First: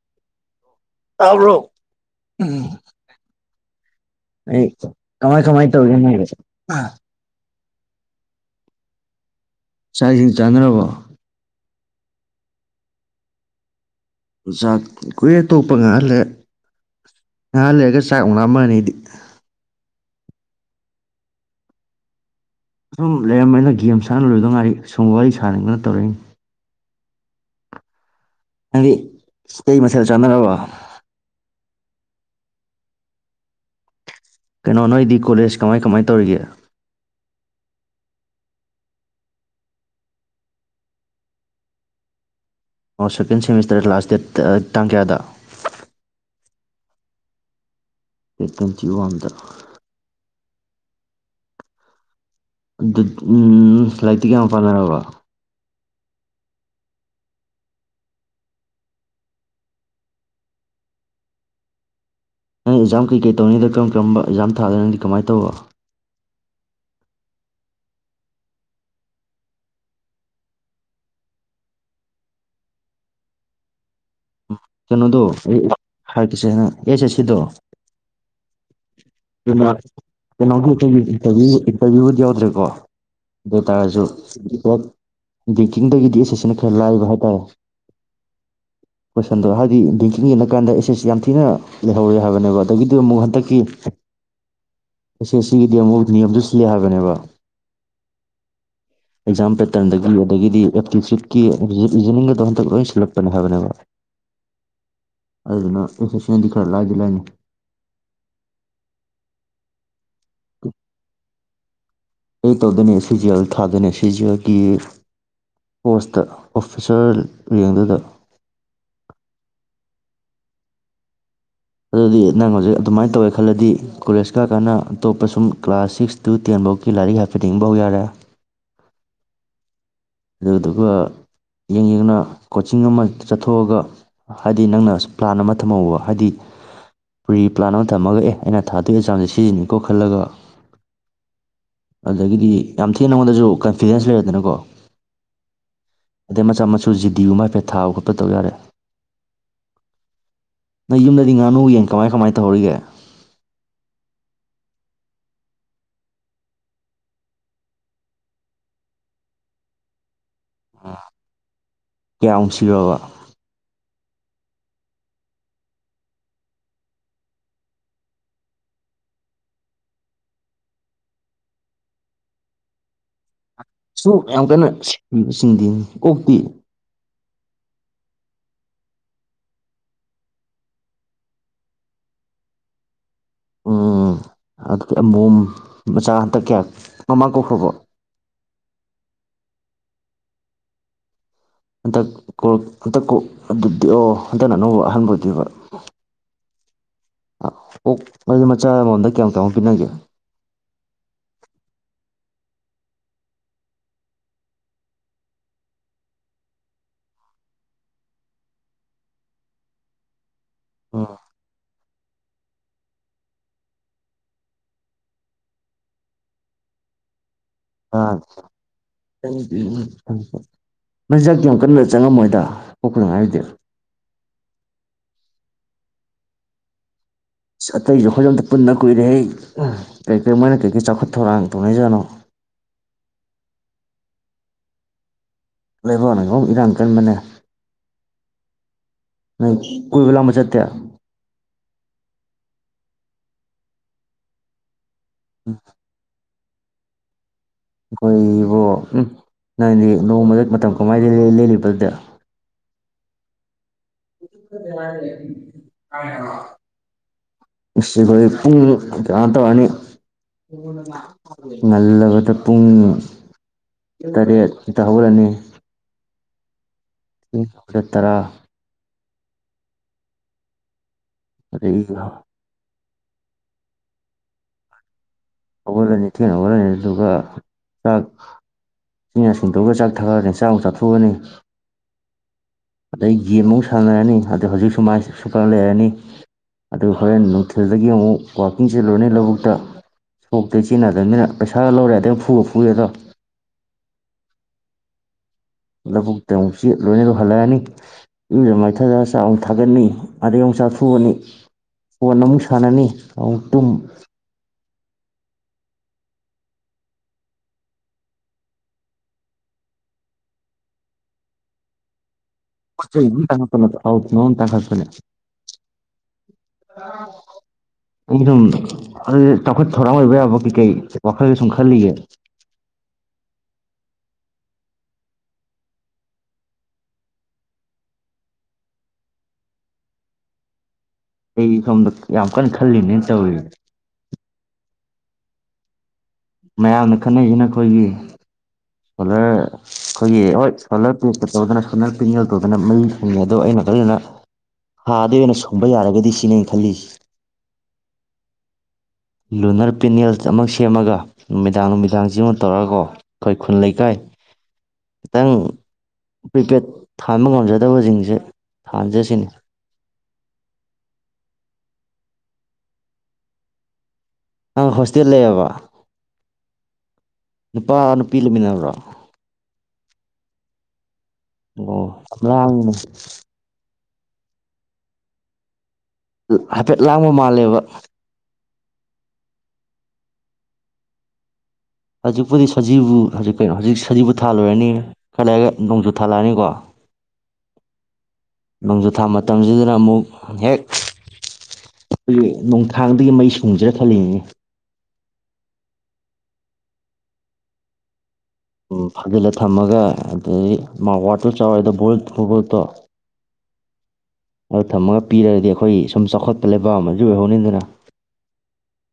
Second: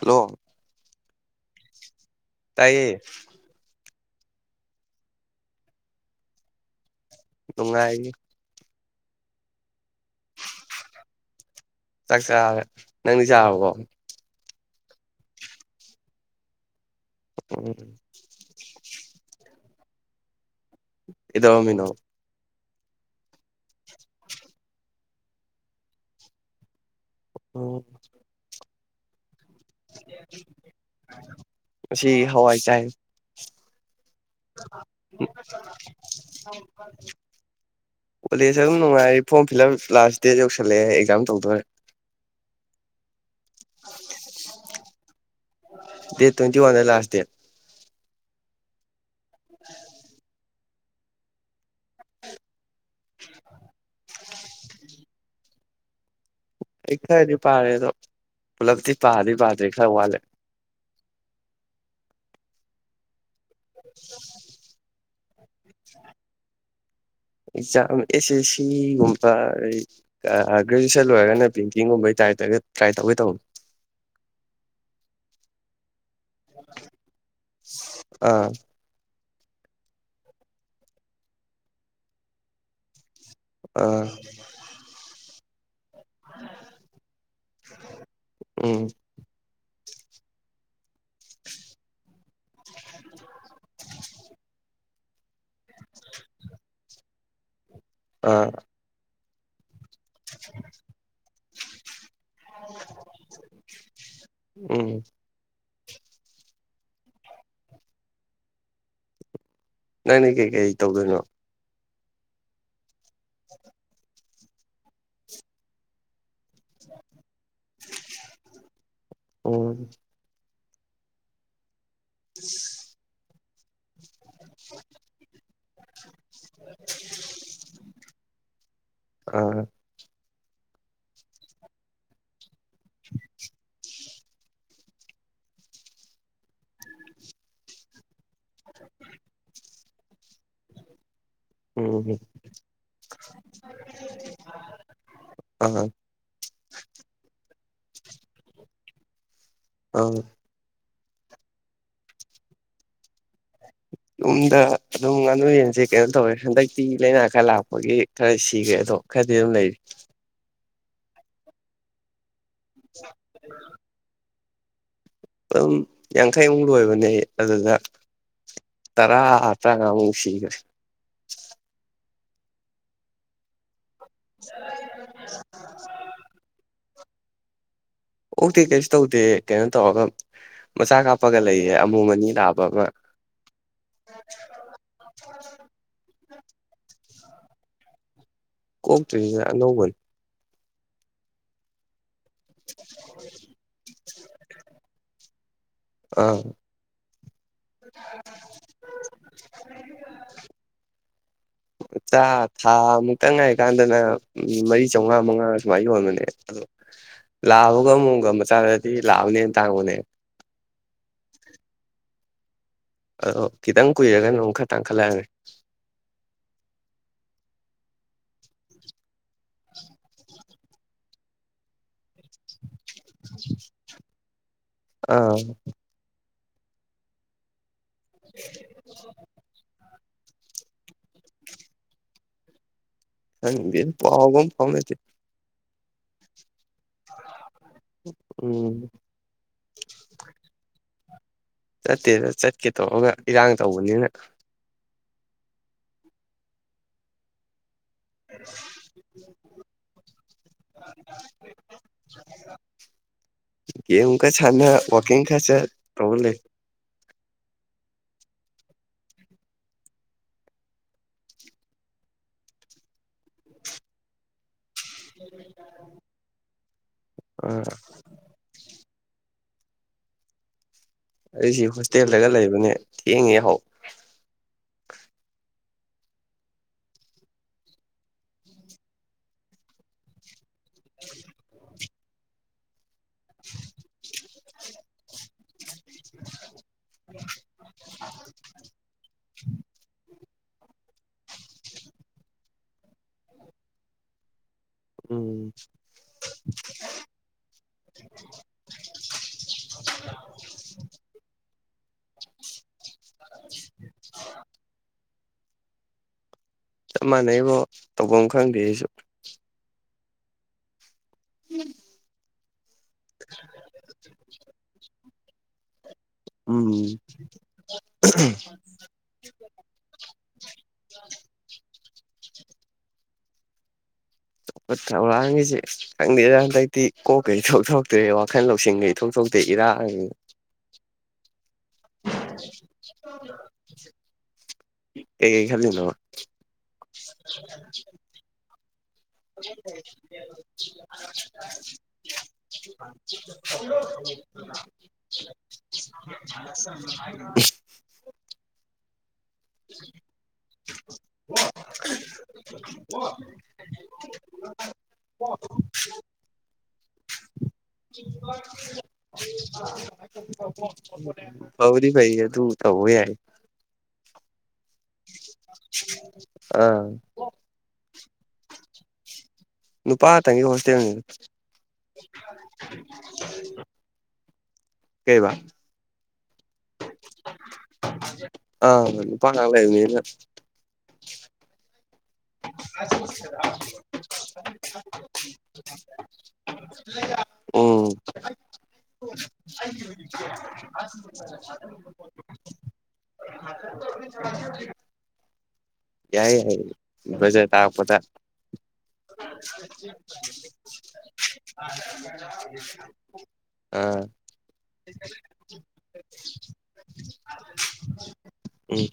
hello ꯇꯕꯔꯣ ꯇꯥꯏꯌꯦ ꯑꯩ ꯀꯃꯥꯏ ꯀꯃꯥꯏ ꯇꯧꯒꯦꯅꯦꯍꯦ ꯨꯅꯨꯡꯉꯥꯏꯔꯤ ꯆꯥꯛꯏꯁꯤꯡ ꯆꯥꯟꯅꯔꯕꯣ ꯆꯥꯛ ꯆꯥꯔꯦ ꯅꯪꯗꯤ ꯆꯥꯔꯕꯣ ꯖꯥꯛ ꯀꯨꯏꯔꯦ ꯇꯣꯛꯄ ꯉꯍꯥꯛꯂꯩ ꯉꯍꯥꯛ ꯎꯝ ꯂꯩꯒ ꯆꯥꯛ ꯃꯨꯛ ꯂꯥꯝꯃꯛꯑꯅꯤ ꯂꯩꯗꯤ ꯀꯩꯗꯧꯔꯃꯤꯅꯣ ꯁꯨꯝ ꯂꯩꯔꯝꯃꯦꯅꯤꯅ ꯒꯦꯝ ꯁꯥꯟꯅ ꯂꯣꯏꯗ ꯉꯥꯏꯔꯤ ꯁꯨꯝꯕ ꯋꯥꯔꯤ ꯁꯥꯟꯅꯅꯤꯡꯗꯅ ꯇꯧꯔꯛꯏꯅꯤ ꯑꯣ ꯍꯥꯏꯗꯤ ꯇꯩ ꯃꯁꯦꯜꯗ ꯆꯥꯟꯅꯔꯕ ꯉꯁꯤ ꯍꯋꯥꯏ ꯆꯥꯏ ꯀꯩꯅꯣ [unintelligible] ꯅꯣꯏꯗꯤ ꯀꯣꯂꯦꯖ ꯀꯃꯥꯏ ꯀꯃꯥꯏ ꯇꯧꯔꯤꯒꯦ [inaudible] ꯀꯣꯂꯦꯖ ꯑꯗꯨꯝ ꯅꯨꯡꯉꯥꯏꯔꯤ form fill up last day ꯌꯧꯁꯜꯂꯛꯑꯦ ꯑꯦꯛꯖꯥꯝ ꯇꯧꯗꯣꯔꯦ ꯑꯣ ꯁꯦꯀꯦꯟ ꯁꯦꯃꯤꯁꯇꯔ ꯂꯥꯁ ꯗꯦꯠ ꯇꯥ ꯇꯥꯡ ꯀꯌꯥꯗ ꯗꯦꯠ ꯇ꯭ꯋꯦꯟꯇꯤ ꯋꯥꯟꯗ ꯂꯥꯁ ꯗꯦꯠ ꯇꯋꯥꯟꯇꯤ ꯋꯥꯝꯗ [unintelligible] ꯑꯗꯨ ꯎꯝ ꯂꯥꯏꯔꯤꯛꯇꯤ ꯀꯌꯥꯝ ꯄꯥꯅꯔꯕ ꯑꯩ ꯈꯔꯗꯤ ꯄꯥꯔꯦ ꯑꯗꯣ ꯄꯨꯂꯞꯇꯤ ꯄꯥꯗꯤ ꯄꯥꯗ꯭ꯔꯦ ꯈꯔ ꯋꯥꯠꯂꯦ ꯑꯦꯛꯖꯝ ꯀꯩ ꯀꯩ ꯇꯧꯅꯤꯗ ꯀꯝ ꯀꯔꯝꯕ ꯑꯦꯛꯖꯥꯝ ꯊꯥꯒꯅꯤ ꯅꯪꯗꯤ ꯀꯃꯥꯏꯅ ꯑꯇꯣ ꯑꯦꯛꯖꯥꯝ ꯑꯦꯁ ꯑꯦꯁ ꯁꯤꯒꯨꯝꯕ ꯒ꯭ꯔꯦꯖꯨꯋꯦꯁꯟ ꯂꯣꯏꯔꯒꯅ ꯄꯦꯟꯇꯤꯡꯒꯨꯝꯕ ꯇ ꯇ꯭ꯔꯥꯏ ꯇꯧꯒꯦ ꯇꯧꯕꯅꯤ ꯗꯣ ꯍꯥꯏꯔ ꯀꯁꯦꯅ ꯑꯦꯁꯦ ꯁꯤꯗꯣ ꯑꯥ ꯀ ꯀꯩꯅꯣꯇꯚꯤꯨ ꯏꯟꯇꯔꯚꯤꯌꯨꯕꯨꯗꯤ ꯌꯥꯎꯗ꯭ꯔꯦꯀꯣ ꯑꯗꯨ ꯇꯥꯔꯁꯨ ꯑꯥ ꯀꯤ ꯆꯤꯡꯗꯒꯤꯗꯤ ꯑꯦꯁ ꯑꯦꯁꯁꯤꯅ ꯈꯔ ꯂꯥꯏꯕ ꯍꯥꯏꯇꯥꯔꯦ ꯎꯝ ꯍ ꯑꯗꯣ ꯍꯥꯏꯗꯤ ꯕꯦꯡꯀꯤꯡ ꯌꯦꯡꯅ ꯀꯥꯟꯗ ꯑꯦꯁꯦꯁ ꯌꯥꯝ ꯊꯤꯅ ꯂꯩꯍꯧꯋꯦ ꯍꯥꯏꯕꯅꯦꯕ ꯑꯗꯒꯤꯗꯤ ꯑꯃꯨꯛ ꯍꯟꯗꯛꯀꯤ ꯑ ꯁꯤꯒꯤꯗꯤ ꯑꯃꯨꯛ ꯅꯤꯌꯝꯗꯨ ꯁꯤꯜꯂꯦ ꯍꯥꯏꯕꯅꯦꯕ ꯑꯥ ꯑꯦꯖꯥꯄꯦꯠ ꯇꯟꯗꯒꯤ ꯑꯗꯒꯤꯗꯤ ꯑꯦꯞꯇꯤꯆꯠ ꯖꯅꯤꯡ ꯑꯣ ꯍꯟꯇꯛ ꯂꯣꯏ ꯁꯤꯜꯂꯛꯄꯅꯦ ꯍꯥꯏꯕꯅꯦꯕ ꯎꯝ ꯑꯗꯨꯗꯨꯅ ꯑ ꯁꯁꯤꯗꯤ ꯈꯔ ꯂꯥꯗ ꯂꯥꯅꯤ ꯅꯪꯅꯦ ꯀꯩꯀꯩ ꯇꯧꯗꯣꯏꯅꯣ ꯑꯩ ꯇꯧꯗꯅꯤ ꯁꯤꯖꯤꯜ ꯊꯥꯗꯅꯤ ꯁꯤꯖꯤꯦꯜꯒꯤ ꯄꯣꯁꯇ ꯑꯣꯐꯤꯁꯥꯔ ꯌꯦꯡꯗꯨꯗ ꯎꯝ ꯑꯗꯨꯗꯤ ꯅꯪ ꯍꯧꯖꯤꯛ ꯑꯗꯨꯃꯥꯏꯅ ꯇꯧꯋꯦ ꯈꯜꯂꯗꯤ ꯀꯣꯂꯦꯖ ꯀꯥꯀꯅ ꯑꯇꯣꯞꯄ ꯁꯨꯝ ꯀ꯭ꯂꯥꯁ ꯁꯤꯛꯁ ꯇꯨ ꯇꯦꯟꯐꯧꯒꯤ ꯂꯥꯏꯔꯤꯛ ꯍꯥꯏꯐꯦꯠꯡ ꯐꯥꯎ ꯌꯥꯔꯦ ꯑꯥ ꯑꯗꯨꯗꯨꯒ ꯌꯦꯡ ꯌꯦꯡꯅ ꯀꯣꯆꯤꯡ ꯑꯃ ꯆꯠꯊꯣꯛꯑꯒ ꯍꯥꯏꯗꯤ ꯅꯪꯅ ꯑ ꯄ꯭ꯂꯥꯟ ꯑꯃ ꯊꯝꯍꯧꯕ ꯍꯥꯏꯗꯤ ꯐ꯭ꯔꯤ ꯄ꯭ꯂꯥꯟ ꯑꯃ ꯊꯝꯃꯒ ꯑꯦ ꯑꯩꯅ ꯊꯥꯗꯣꯏꯒꯤ ꯆꯥꯡꯁꯦ ꯁꯤꯟꯅꯩ ꯀꯣꯛꯍꯠꯂꯒ ꯎꯝ ꯑꯗꯨꯗꯒꯤꯗꯤ ꯌꯥꯝ ꯊꯤꯅ ꯅꯉꯣꯟꯗꯁꯨ ꯀꯟꯐꯤꯗꯦꯟꯁ ꯂꯩꯔꯗꯅꯀꯣ ꯑꯥ ꯃ ꯆꯝꯆꯁꯨꯁꯤꯖꯤꯗꯌ ꯍꯥꯏꯐꯦꯠ ꯊꯥꯕ ꯈꯣꯠꯄ ꯇꯧ ꯌꯥꯔꯦ ꯑ ꯅꯪ ꯌꯨꯝꯗꯗꯤ ꯉꯥꯅꯨ ꯌꯦꯡ ꯀꯃꯥꯏ ꯀꯃꯥꯏꯅ ꯇꯧꯍꯔꯤꯒꯦ ꯌꯨꯝꯗ ꯑꯗꯨꯝ ꯉꯥꯅꯨ ꯌꯦꯟꯁꯦ ꯀꯩꯅꯣ ꯇꯧꯋꯦ ꯍꯟꯗꯛꯇꯤ ꯂꯥꯏꯅꯥ ꯈꯔ ꯂꯥꯛꯄꯒꯤ ꯈꯔ ꯁꯤꯈ꯭ꯔꯦ ꯑꯗꯣ ꯈꯔꯗꯤ ꯑꯗꯨꯝ ꯂꯩꯔꯤ ꯑ [inaudible] ꯑꯗꯨꯝ ꯌꯥꯡꯈꯩꯃꯨꯛ ꯂꯣꯏꯕꯅꯦ ꯑꯗꯨꯗ ꯇꯔꯥ ꯇꯔꯥꯉꯥꯃꯨꯛ ꯁꯤꯈ꯭ꯔꯦ ꯁ ꯌꯥꯝ ꯀꯟꯅ ꯁꯤꯕꯁꯤꯡꯗꯤꯅꯤ ꯑꯣꯣꯛꯄꯤꯤ ꯑꯣꯇꯦ ꯀꯩꯁꯨ ꯇꯧꯗꯦ ꯀꯩꯅꯣ ꯇꯧꯔꯒ ꯃꯆꯥ ꯀꯥꯞꯄꯒ ꯂꯩꯌꯦ ꯑꯃꯨ ꯑꯅꯤ ꯇꯥꯕ ꯑꯃ ꯎꯝ ꯀꯌꯥ ꯃꯃꯥꯡ ꯀꯣꯛꯈꯔ꯭ꯕꯣ ꯀꯣꯛꯇ꯭ꯔꯤꯗ ꯑꯅꯧꯕꯅꯤ ꯍꯟꯗꯛ ꯀꯣꯜ ꯀꯛꯊꯠꯀꯣ ꯑꯗꯨꯗꯤ ꯑꯣ ꯍꯟꯇꯛꯅ ꯑꯅꯧꯕ ꯑꯍꯥꯟꯕ ꯑꯗꯨꯅꯦꯕ ꯑꯥ ꯑꯣ ꯃꯔꯨꯝ ꯃꯆꯥ ꯑꯃꯝ ꯃꯝꯗ ꯀꯌꯥ ꯀꯌꯥꯃꯨꯛ ꯄꯤꯅꯒꯦ ꯊꯥ ꯊꯥ ꯃꯨꯛꯇꯪ ꯉꯥꯏꯔꯤꯀꯥꯟꯗ ꯃꯔꯤ ꯆꯧꯉꯥ ꯃꯉꯥ ꯁꯨꯃꯥꯏꯅ ꯌꯣꯟꯕꯅꯦ ꯑꯗꯣ ꯂꯥꯕꯒ ꯑꯃꯣꯝꯒ ꯃꯆꯥꯗꯗꯤ ꯂꯥꯕꯅ ꯍꯦꯟꯅ ꯇꯥꯡꯕꯅꯦ ꯎꯝ ꯑꯗꯣ ꯈꯤꯇꯪ ꯀꯨꯏꯔꯒꯅ ꯑꯃꯨꯛ ꯈꯔ ꯇꯥꯡꯈꯠꯂꯛꯑꯅꯤ [unintelligible] ꯑꯩ ꯅꯨꯄꯤ [inaudible] ꯃꯆꯤꯟꯖꯥꯛ ꯌꯥꯝ ꯀꯟꯅ ꯆꯪꯉꯝꯃꯣꯏꯗ ꯑꯣꯛꯀꯅꯨ ꯍꯥꯏꯗꯦ [unintelligible] ꯑꯁ ꯑꯇꯩꯁꯨ ꯑꯩꯈꯣꯏꯒ ꯑꯝꯇ ꯄꯨꯟꯗ ꯀꯨꯏꯔꯦꯍꯦ ꯀꯩꯀꯩ ꯃꯣꯏꯅ ꯀꯩꯀꯩ ꯆꯥꯎꯈꯠ ꯊꯧꯔꯥꯡ ꯇꯧꯅꯩꯖꯥꯠꯅꯣ ꯈꯪꯗꯦꯗ ꯄꯥꯎꯒ ꯑꯝ ꯐꯥꯎꯅꯗꯦ ꯂꯩꯕꯥꯛꯅꯒ ꯃꯔꯣꯟ ꯑꯝ ꯏꯔꯥꯡ ꯀꯟꯕꯅꯦ ꯎꯝ ꯅꯪ ꯀꯣꯏꯕ ꯂꯥꯡꯕ ꯆꯠꯇꯦ ꯆꯠꯇꯦꯗ ꯆꯠꯀꯦ ꯇꯧꯔꯒ ꯏꯔꯥꯡ ꯇꯧꯕꯅꯤꯅ ꯎꯝ ꯑꯩꯈꯣꯏꯕꯨ ꯎꯝ ꯅꯪꯗꯤ ꯅꯣꯡꯃꯗ ꯃꯇꯝ ꯀꯃꯥꯏꯅ ꯂꯦꯜꯂꯤꯕ ꯑꯗꯨꯗꯤ [inaudible] ꯒꯦꯝ ꯈꯔ ꯁꯥꯅ ꯋꯥꯀꯤꯡ ꯈꯔ ꯆꯠ ꯇꯧꯔ ꯂꯩ ꯑꯁ ꯑꯩꯈꯣꯏ ꯄꯨꯡ ꯀꯅꯣ ꯇꯧꯔꯅꯤ ꯉꯜꯂꯕꯗ ꯄꯨꯡ ꯇꯔꯦꯠ ꯈꯤꯇ ꯍꯧꯔꯅꯤ ꯎꯝ ꯑꯥ ꯈꯔ ꯇꯔꯥ ꯑꯩꯁꯤ ꯑꯗꯒꯤ ꯍꯣꯁꯇꯦꯜꯗꯒ ꯂꯩꯕꯅꯦ ꯊꯦꯡꯉꯦ ꯌꯥꯍꯧ ꯍꯧꯒꯠꯂꯅꯤ ꯊꯦꯡꯅ ꯍꯧꯒꯠꯂꯅꯤ ꯑꯗꯨꯒ ꯆꯥꯛ ꯆꯤꯟ ꯌꯥ ꯁꯦꯡꯗꯣꯛꯑꯒ ꯆꯥꯛ ꯊꯥꯒꯠꯂꯅꯤ ꯆꯥꯛ ꯑꯃꯨꯛ ꯆꯥꯊꯣꯛꯑꯅꯤ ꯑꯗꯩ ꯒꯦꯝ ꯑꯃꯨꯛ ꯁꯥꯟꯅꯔꯅꯤ ꯍꯧꯖꯤꯛ ꯁꯨꯨꯃꯥꯏ ꯁꯨꯞꯄ ꯂꯩꯔꯅꯤ ꯑꯗꯨ ꯍꯣꯔꯦꯟ ꯅꯨꯡꯊꯤꯜꯗꯒꯤ ꯑꯃꯨꯛ ꯋꯥꯛꯀꯤꯡ ꯆꯦꯜꯂꯨꯔꯅꯤ ꯂꯧꯕꯨꯛꯇ ꯁꯣꯛꯇ ꯁꯤꯖꯤꯟꯗꯕꯅꯤꯅ ꯄꯩꯁꯥꯒ ꯂꯧ ꯌꯥꯗꯦ ꯐꯨꯒ ꯐꯨꯔꯦꯗꯣ ꯎꯝ ꯂꯧꯕꯨꯛꯇ ꯑꯃꯨꯛ ꯆꯠꯂꯨꯔꯅꯤ ꯑꯗꯨꯒ ꯍꯜꯂꯛꯑꯅꯤ ꯏꯨꯔꯨꯖ ꯃꯥꯏꯊꯖꯔ ꯆꯥꯛ ꯑꯃꯨꯛ ꯊꯥꯒꯠꯅꯤ ꯑꯗꯩ ꯑꯃꯨꯛ ꯆꯥꯛꯊꯣꯛꯑꯅꯤ ꯐꯣꯟ ꯑꯃꯨꯛ ꯁꯥꯟꯅꯅꯤ ꯑꯃꯨꯛ ꯇꯨꯝ [inaudible] ꯆꯞ ꯃꯥꯟꯅꯩꯕꯣ ꯇꯚꯝ ꯈꯪꯗꯦ ꯑꯩꯁꯨ [inaudible] ꯇꯪꯂ ꯅ ꯇꯪ [unintelligible] ꯎꯝ [inaudible] ꯑꯗꯨꯗꯤ ꯆꯥꯎꯈꯠ ꯊꯧꯔꯥꯡ ꯑꯣꯏꯕ ꯌꯥꯕ ꯀꯩꯀꯩ ꯋꯥꯈꯜꯗ ꯁꯨꯝ ꯈꯜꯂꯤꯒꯦ [inaudible] ꯆꯥꯎꯈꯠ ꯊꯧꯔꯥꯡꯒꯤꯁꯦ ꯈꯪꯗꯦꯗ ꯍꯟꯗꯛꯇꯤ ꯀꯣꯛꯀ ꯢꯊꯣꯛ ꯊꯣꯛꯇꯦ ꯋꯥꯈꯜ ꯂꯧꯁꯤꯡꯒ ꯢꯊꯣꯛ ꯊꯣꯛꯇꯦ ꯏꯔꯥꯛ ꯑꯩꯗꯤ ꯁꯣꯝꯗ ꯌꯥꯝ ꯀꯟꯅ ꯈꯜꯂꯤꯅꯤꯅꯦ ꯇꯧꯔꯤꯕꯁꯦ ꯀꯩ ꯀꯩ ꯈꯜꯂꯤꯅꯣ ꯃꯌꯥꯝꯅ ꯈꯟꯅꯩꯁꯤꯅ ꯑꯩꯈꯣꯏꯒꯤ ꯁꯣꯂꯔ ꯑꯩꯈꯣꯏꯒꯤ ꯍꯣꯏ ꯁꯣꯂꯔ ꯄ꯭ꯂꯦꯠꯀ ꯇꯧꯗꯅ ꯁꯣꯂꯔ ꯄꯦꯅꯦꯜ ꯇꯧꯗꯅ ꯃꯩ ꯐꯪꯉꯦ ꯑꯗꯣ ꯑꯩꯅ ꯈꯜꯂꯤꯅ ꯊꯥꯗ ꯑꯣꯏꯅ ꯁꯨꯡꯕ ꯌꯥꯔꯒꯗꯤ ꯁꯤꯅꯦ ꯑꯩꯅ ꯈꯜꯂꯤꯁꯦ [inaudible] ꯂꯨꯅꯔ ꯄꯦꯅꯦꯜ ꯑꯃ ꯁꯦꯝꯃꯒ ꯅꯨꯃꯤꯗꯥꯡ ꯅꯨꯃꯤꯗꯥꯡꯁꯤꯃ ꯇꯧꯔꯒꯀꯣ ꯑꯩꯈꯣꯏ ꯂꯩꯀꯥꯏ ꯈꯤꯇꯪ ꯄ꯭ꯔꯤꯄꯦꯗ ꯊꯥꯟꯕ ꯉꯝꯖꯗꯕꯁꯤꯡꯁꯦ ꯊꯥꯟꯁꯤꯔꯥ ꯁꯤꯅꯤ ꯐꯕꯨꯗꯤ ꯐꯩꯌꯦ ꯑꯗꯨ ꯇꯧꯕ ꯌꯥꯏ ꯅꯪ ꯍꯣꯁꯇꯦꯜ ꯂꯩꯔꯕꯣ [inaudible] ꯅꯨꯄꯥ ꯅꯨꯄꯤ ꯂꯩꯃꯤꯟꯅꯕ꯭ꯔꯣ ꯅꯨꯄꯥ ꯇꯪꯒꯤ ꯍꯣꯁꯇꯦꯜꯅꯤꯗ ꯑꯣ ꯂꯥꯡꯉꯤꯅꯦ ꯀꯩꯕꯥ ꯍꯥꯏꯐꯦꯠ ꯂꯥꯡꯕ ꯃꯥꯜꯂꯦꯕ ꯑ ꯅꯨꯄꯥ ꯉꯥꯛ ꯂꯩꯕꯅꯤꯅ ꯍꯧꯖꯤꯛꯄꯨꯗꯤ ꯁꯖꯤꯕꯨ ꯍꯧꯖꯤꯛ ꯀꯩꯅꯣ ꯍꯧꯖꯤꯛ ꯁꯖꯤꯕꯨ ꯊꯥ ꯂꯣꯏꯔꯅꯤ ꯈꯔ ꯂꯩꯔꯒ ꯅꯣꯡꯖꯨ ꯊꯥ ꯂꯥꯛꯑꯅꯤꯀꯣ ꯎꯝ ꯅꯣꯡꯖꯨꯊꯥ ꯃꯇꯝꯁꯤꯗꯅ ꯑꯃꯨꯛ ꯍꯦꯛ ꯑꯩꯈꯣꯏꯒꯤ ꯅꯣꯡꯊꯥꯡꯗꯒꯤ ꯃꯩ ꯁꯨꯡꯁꯤꯔꯥ ꯈꯜꯂꯤꯅꯤꯅꯦ ꯌꯥꯏ ꯌꯥꯏ ꯕ꯭ꯔꯖꯥ ꯇꯥꯔꯛꯄꯗ ꯎꯝ ꯐꯥꯖꯤꯜꯂ ꯊꯝꯃꯒ ꯑꯗꯨꯗꯒꯤ ꯃꯥ ꯋꯥꯠꯇꯨ ꯆꯥꯎꯔꯦꯗꯣ ꯚꯣꯜꯇ ꯚꯣꯜꯇꯇꯣ [inaudible] ꯑꯗꯨ ꯊꯝꯃꯒ ꯄꯤꯔꯗꯤ ꯑꯩꯈꯣꯏ ꯁꯨꯝ ꯆꯥꯎꯈꯠꯄ ꯂꯩꯕꯥꯛ ꯑꯃꯁꯨ ꯑꯣꯏꯍꯧꯅꯤꯗꯅ ꯎꯝ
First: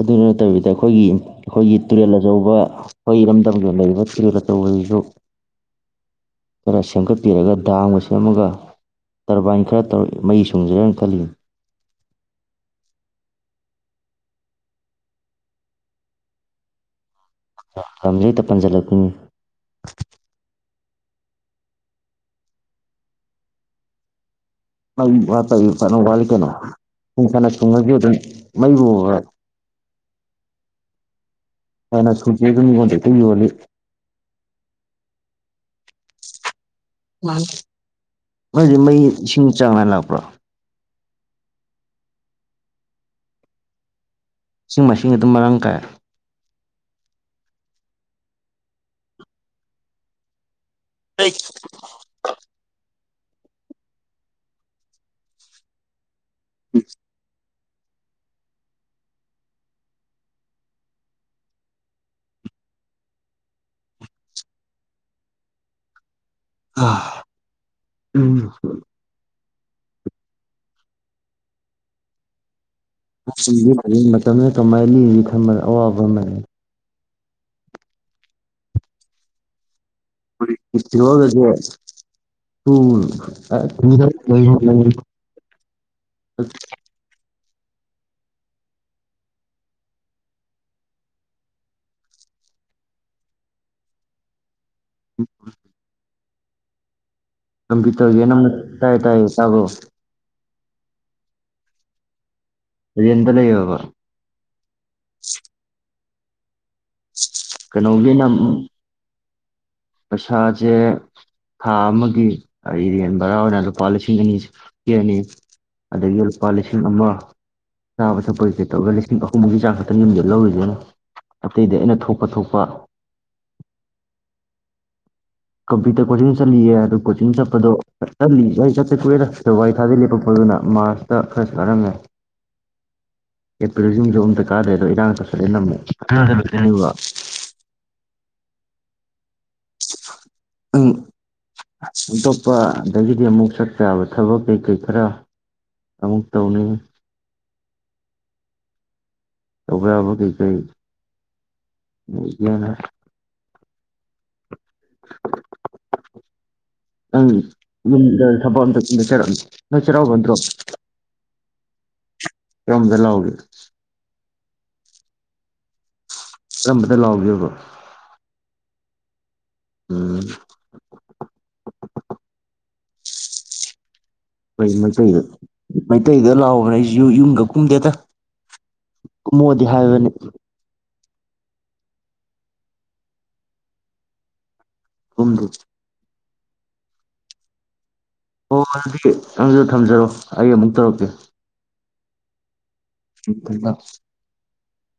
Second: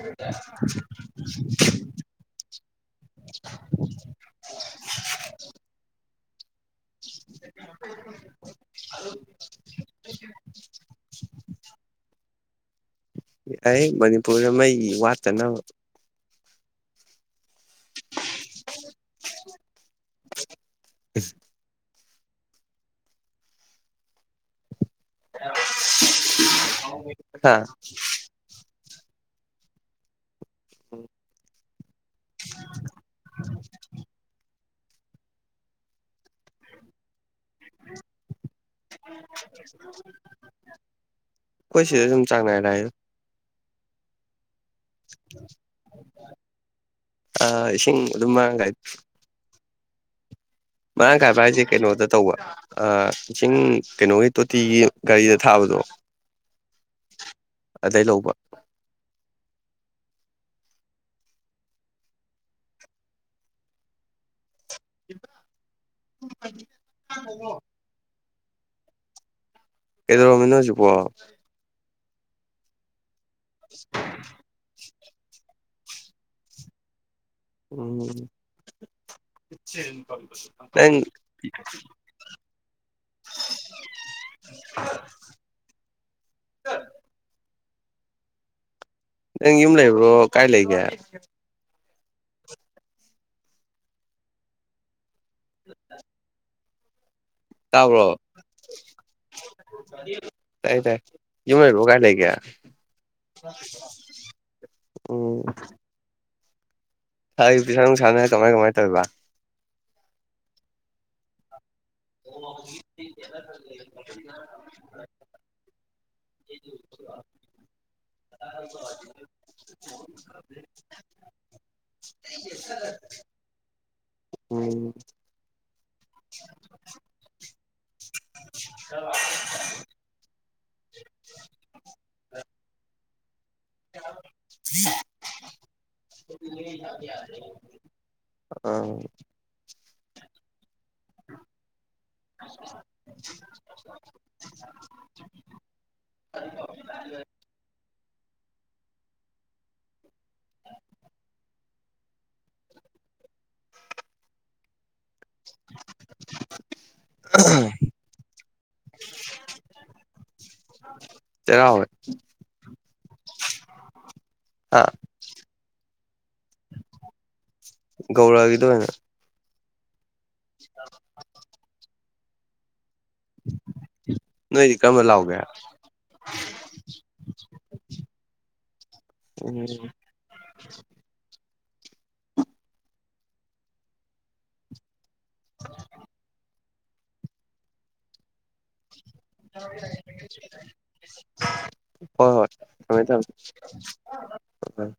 ꯑꯗꯨ ꯅꯠꯇꯕꯤꯗ ꯑꯩꯈꯣꯏꯒꯤ ꯑꯩꯈꯣꯏꯒꯤ ꯇꯨꯔꯦꯜ ꯑꯆꯧꯕ ꯑꯩꯈꯣꯏ ꯏꯔꯝꯗꯝꯒꯤ ꯂꯩꯔꯤꯕ ꯐꯤꯔꯦ ꯑꯆꯧꯕꯁꯤꯁꯨ ꯈꯔ ꯁꯦꯝꯒꯠꯄꯤꯔꯒ ꯗꯥꯝꯒ ꯁꯦꯝꯃꯒ ꯇꯔꯕꯥꯏꯟ ꯈꯔ ꯇꯧꯔ ꯃꯩ ꯁꯨꯡꯖꯔꯦꯅ ꯈꯜꯂꯤ ꯑꯩ ꯃꯅꯤꯄꯨꯔꯗ ꯃꯩ ꯋꯥꯠꯇꯅꯕ ꯖꯩꯛꯇ ꯄꯟꯁꯤꯜꯂꯛꯀꯅꯤ ꯎꯝ ꯃꯩ ꯋꯥꯠꯄ ꯐꯅ ꯋꯥꯠꯂꯤ ꯀꯩꯅꯣ ꯁꯨꯡ ꯀꯅ ꯍꯥ ꯊꯨꯡꯉꯁꯨ ꯑꯗꯨꯝ ꯃꯩꯕꯨ ꯍꯣꯏ ꯎꯝ ꯀꯅ ꯁ ꯈꯨꯇ ꯑꯗꯨꯝ ꯀꯦ ꯇ ꯌ ꯋꯥꯔꯤꯜꯂꯤ ꯃꯣꯏꯗꯤ ꯃꯩ ꯏꯁꯤꯡ ꯆꯥꯝꯃꯉ ꯂꯥꯛꯄ꯭ꯔꯥ ꯆꯥꯡꯅꯥꯏ ꯂꯥꯛꯏꯗ ꯏꯁꯤꯡ ꯃꯥꯏꯁꯤꯡ ꯑꯗꯨꯝ ꯃꯔꯥꯡ ꯀꯥꯏ ꯑ ꯏꯁꯤꯡ ꯑꯗꯨꯝ ꯃꯥꯡꯒꯥꯏ ꯃꯔꯥꯡ ꯀꯥꯏꯕ ꯍꯥꯏꯁꯦ ꯀꯩꯅꯣꯗ ꯇꯧꯕ ꯑ ꯏꯁꯤꯡ ꯀꯩꯅꯣꯒꯤ ꯇꯣꯇꯤꯒꯤ ꯒꯥꯔꯤꯗ ꯊꯥꯕꯗꯣ ꯎ ꯑꯗꯩ ꯂꯧꯕ ꯏꯄꯥ ꯎꯣ [unintelligible] ꯑ ꯍ ꯑꯦꯗꯔꯣꯃꯤꯟꯅꯣꯖꯤ ꯄꯣ [unintelligible] ꯀꯃꯥꯏ ꯊ [unintelligible] ꯑꯋꯥꯕ ꯑꯃꯅꯤ ꯎꯝ ꯅꯪ ꯒ ꯅꯪ ꯌꯨꯝ ꯂꯩꯕ꯭ꯔꯣ ꯀꯥꯏ ꯂꯩꯒꯦ ꯎ ꯇꯥꯕ꯭ꯔꯣ ꯀꯝꯄ꯭ꯇꯔꯒ ꯅ ꯃ ꯇꯥꯏ ꯇꯥꯏ ꯇꯒꯣ ꯇꯥꯏ ꯇꯥꯏ ꯌꯃꯕꯣꯒꯥꯏ ꯂꯩ ꯂꯩ ꯀ ꯑꯗꯨ ꯌꯦꯟ ꯂꯩ ꯌꯕ ꯎꯝ ꯍꯥꯏ ꯄꯁꯥ ꯅꯨꯡꯁꯥꯟꯅꯔ ꯀꯃꯥꯏ ꯀꯃꯥꯏꯅ ꯇꯧꯔꯤꯕ ꯄꯁꯥꯖꯦ ꯊꯥ ꯑꯃꯒꯤ ꯑꯩꯔꯟ ꯕꯔꯥ ꯑꯣꯏꯅ ꯂꯨꯄꯥ ꯂꯤꯁꯤꯡ ꯑꯅꯤ ꯁ ꯄ ꯑꯅꯤ ꯑꯗꯒꯤ ꯂꯨꯄꯥ ꯂꯤꯁꯤꯡ ꯑꯃ ꯆꯥꯕ ꯊꯛꯄꯒꯤ ꯀꯩ ꯇꯧꯔꯒ ꯂꯤꯁꯤꯡ ꯑꯍꯨꯝꯒꯤ ꯆꯥꯡ ꯈꯛꯇꯪ ꯌꯨꯝꯖꯜ ꯂꯧꯔꯤꯁꯤꯅ ꯑꯇꯩꯗꯤ ꯑꯩꯅ ꯊꯣꯛꯄ ꯊꯣꯛꯄ ꯎꯝ ꯀꯝꯄ꯭ꯌꯨꯇꯔ ꯀꯣꯆꯤꯡ ꯆꯠꯂꯤꯌꯦ ꯑꯗꯣ ꯀꯣꯆꯤꯡ ꯆꯠꯄꯗꯣ ꯆꯠꯂꯤ ꯑꯩ ꯆꯠꯇ ꯀꯨꯏꯔꯦꯗ ꯗꯦꯕꯥꯋꯔꯤ ꯂꯦꯄꯛꯄꯗꯨꯅ ꯃꯥꯔꯁꯇ ꯈꯔꯁꯨ ꯀꯥꯔꯝꯃꯦ ꯑꯦꯄꯔ꯭ꯤꯜꯁꯤꯡꯁꯨ ꯑꯝꯇ ꯀꯥꯗꯦ ꯑꯗꯣ ꯏꯔꯥꯡ ꯇꯧꯁꯜ ꯂꯦꯅ ꯑꯃꯨꯛ [unintelligible] ꯑꯥ ꯑꯇꯣꯞꯄ ꯑꯗꯒꯤꯗꯤ ꯑꯃꯨꯛ ꯆꯠ ꯌꯥꯕ ꯊꯕꯛ ꯀꯩꯀꯩ ꯈꯔ ꯑꯃꯨꯛ ꯇꯧꯅꯤꯡꯉꯤ ꯇꯧꯕ ꯌꯥꯕꯥꯀꯩ ꯀꯩ [unintelligible] ꯅꯪ ꯌꯨꯝꯗ ꯊꯕꯛ ꯑꯠꯇ [unintelligible] ꯅꯣꯏ ꯆꯩꯔꯥꯎꯕ ꯅꯠꯇ꯭ꯔꯣ ꯆꯩꯔꯥꯎꯋꯦ ꯀꯔꯝꯗ ꯂꯥꯎꯒꯦ ꯑꯥ ꯀꯔꯝꯕꯗ ꯂꯥꯎꯒꯦꯕ [unintelligible] ꯎꯝ [inaudible] [inaudible] ꯑꯩꯈꯣꯏ ꯀꯔꯝꯕ ꯃꯩꯇꯩꯗ ꯂꯥꯎꯒꯦ ꯃꯩꯇꯩꯗ ꯂꯥꯎꯕꯅꯦ ꯑꯩꯁꯨ ꯌꯨꯝꯒ ꯀꯨꯝꯗꯦꯗ ꯀꯨꯝꯃꯑꯣꯗꯤ ꯎꯝ ꯍꯥꯏꯕꯅꯤ ꯀꯨꯝꯗꯦ [unintelligible] ꯅꯪꯖꯨ ꯊꯝꯖꯔꯣ ꯑꯩ ꯑꯃꯨꯛ ꯇꯧꯔꯛꯀꯦ ꯍꯣꯏ ꯍꯣꯏ ꯊꯝꯃꯦ ꯊꯝꯃꯦ [unintelligible]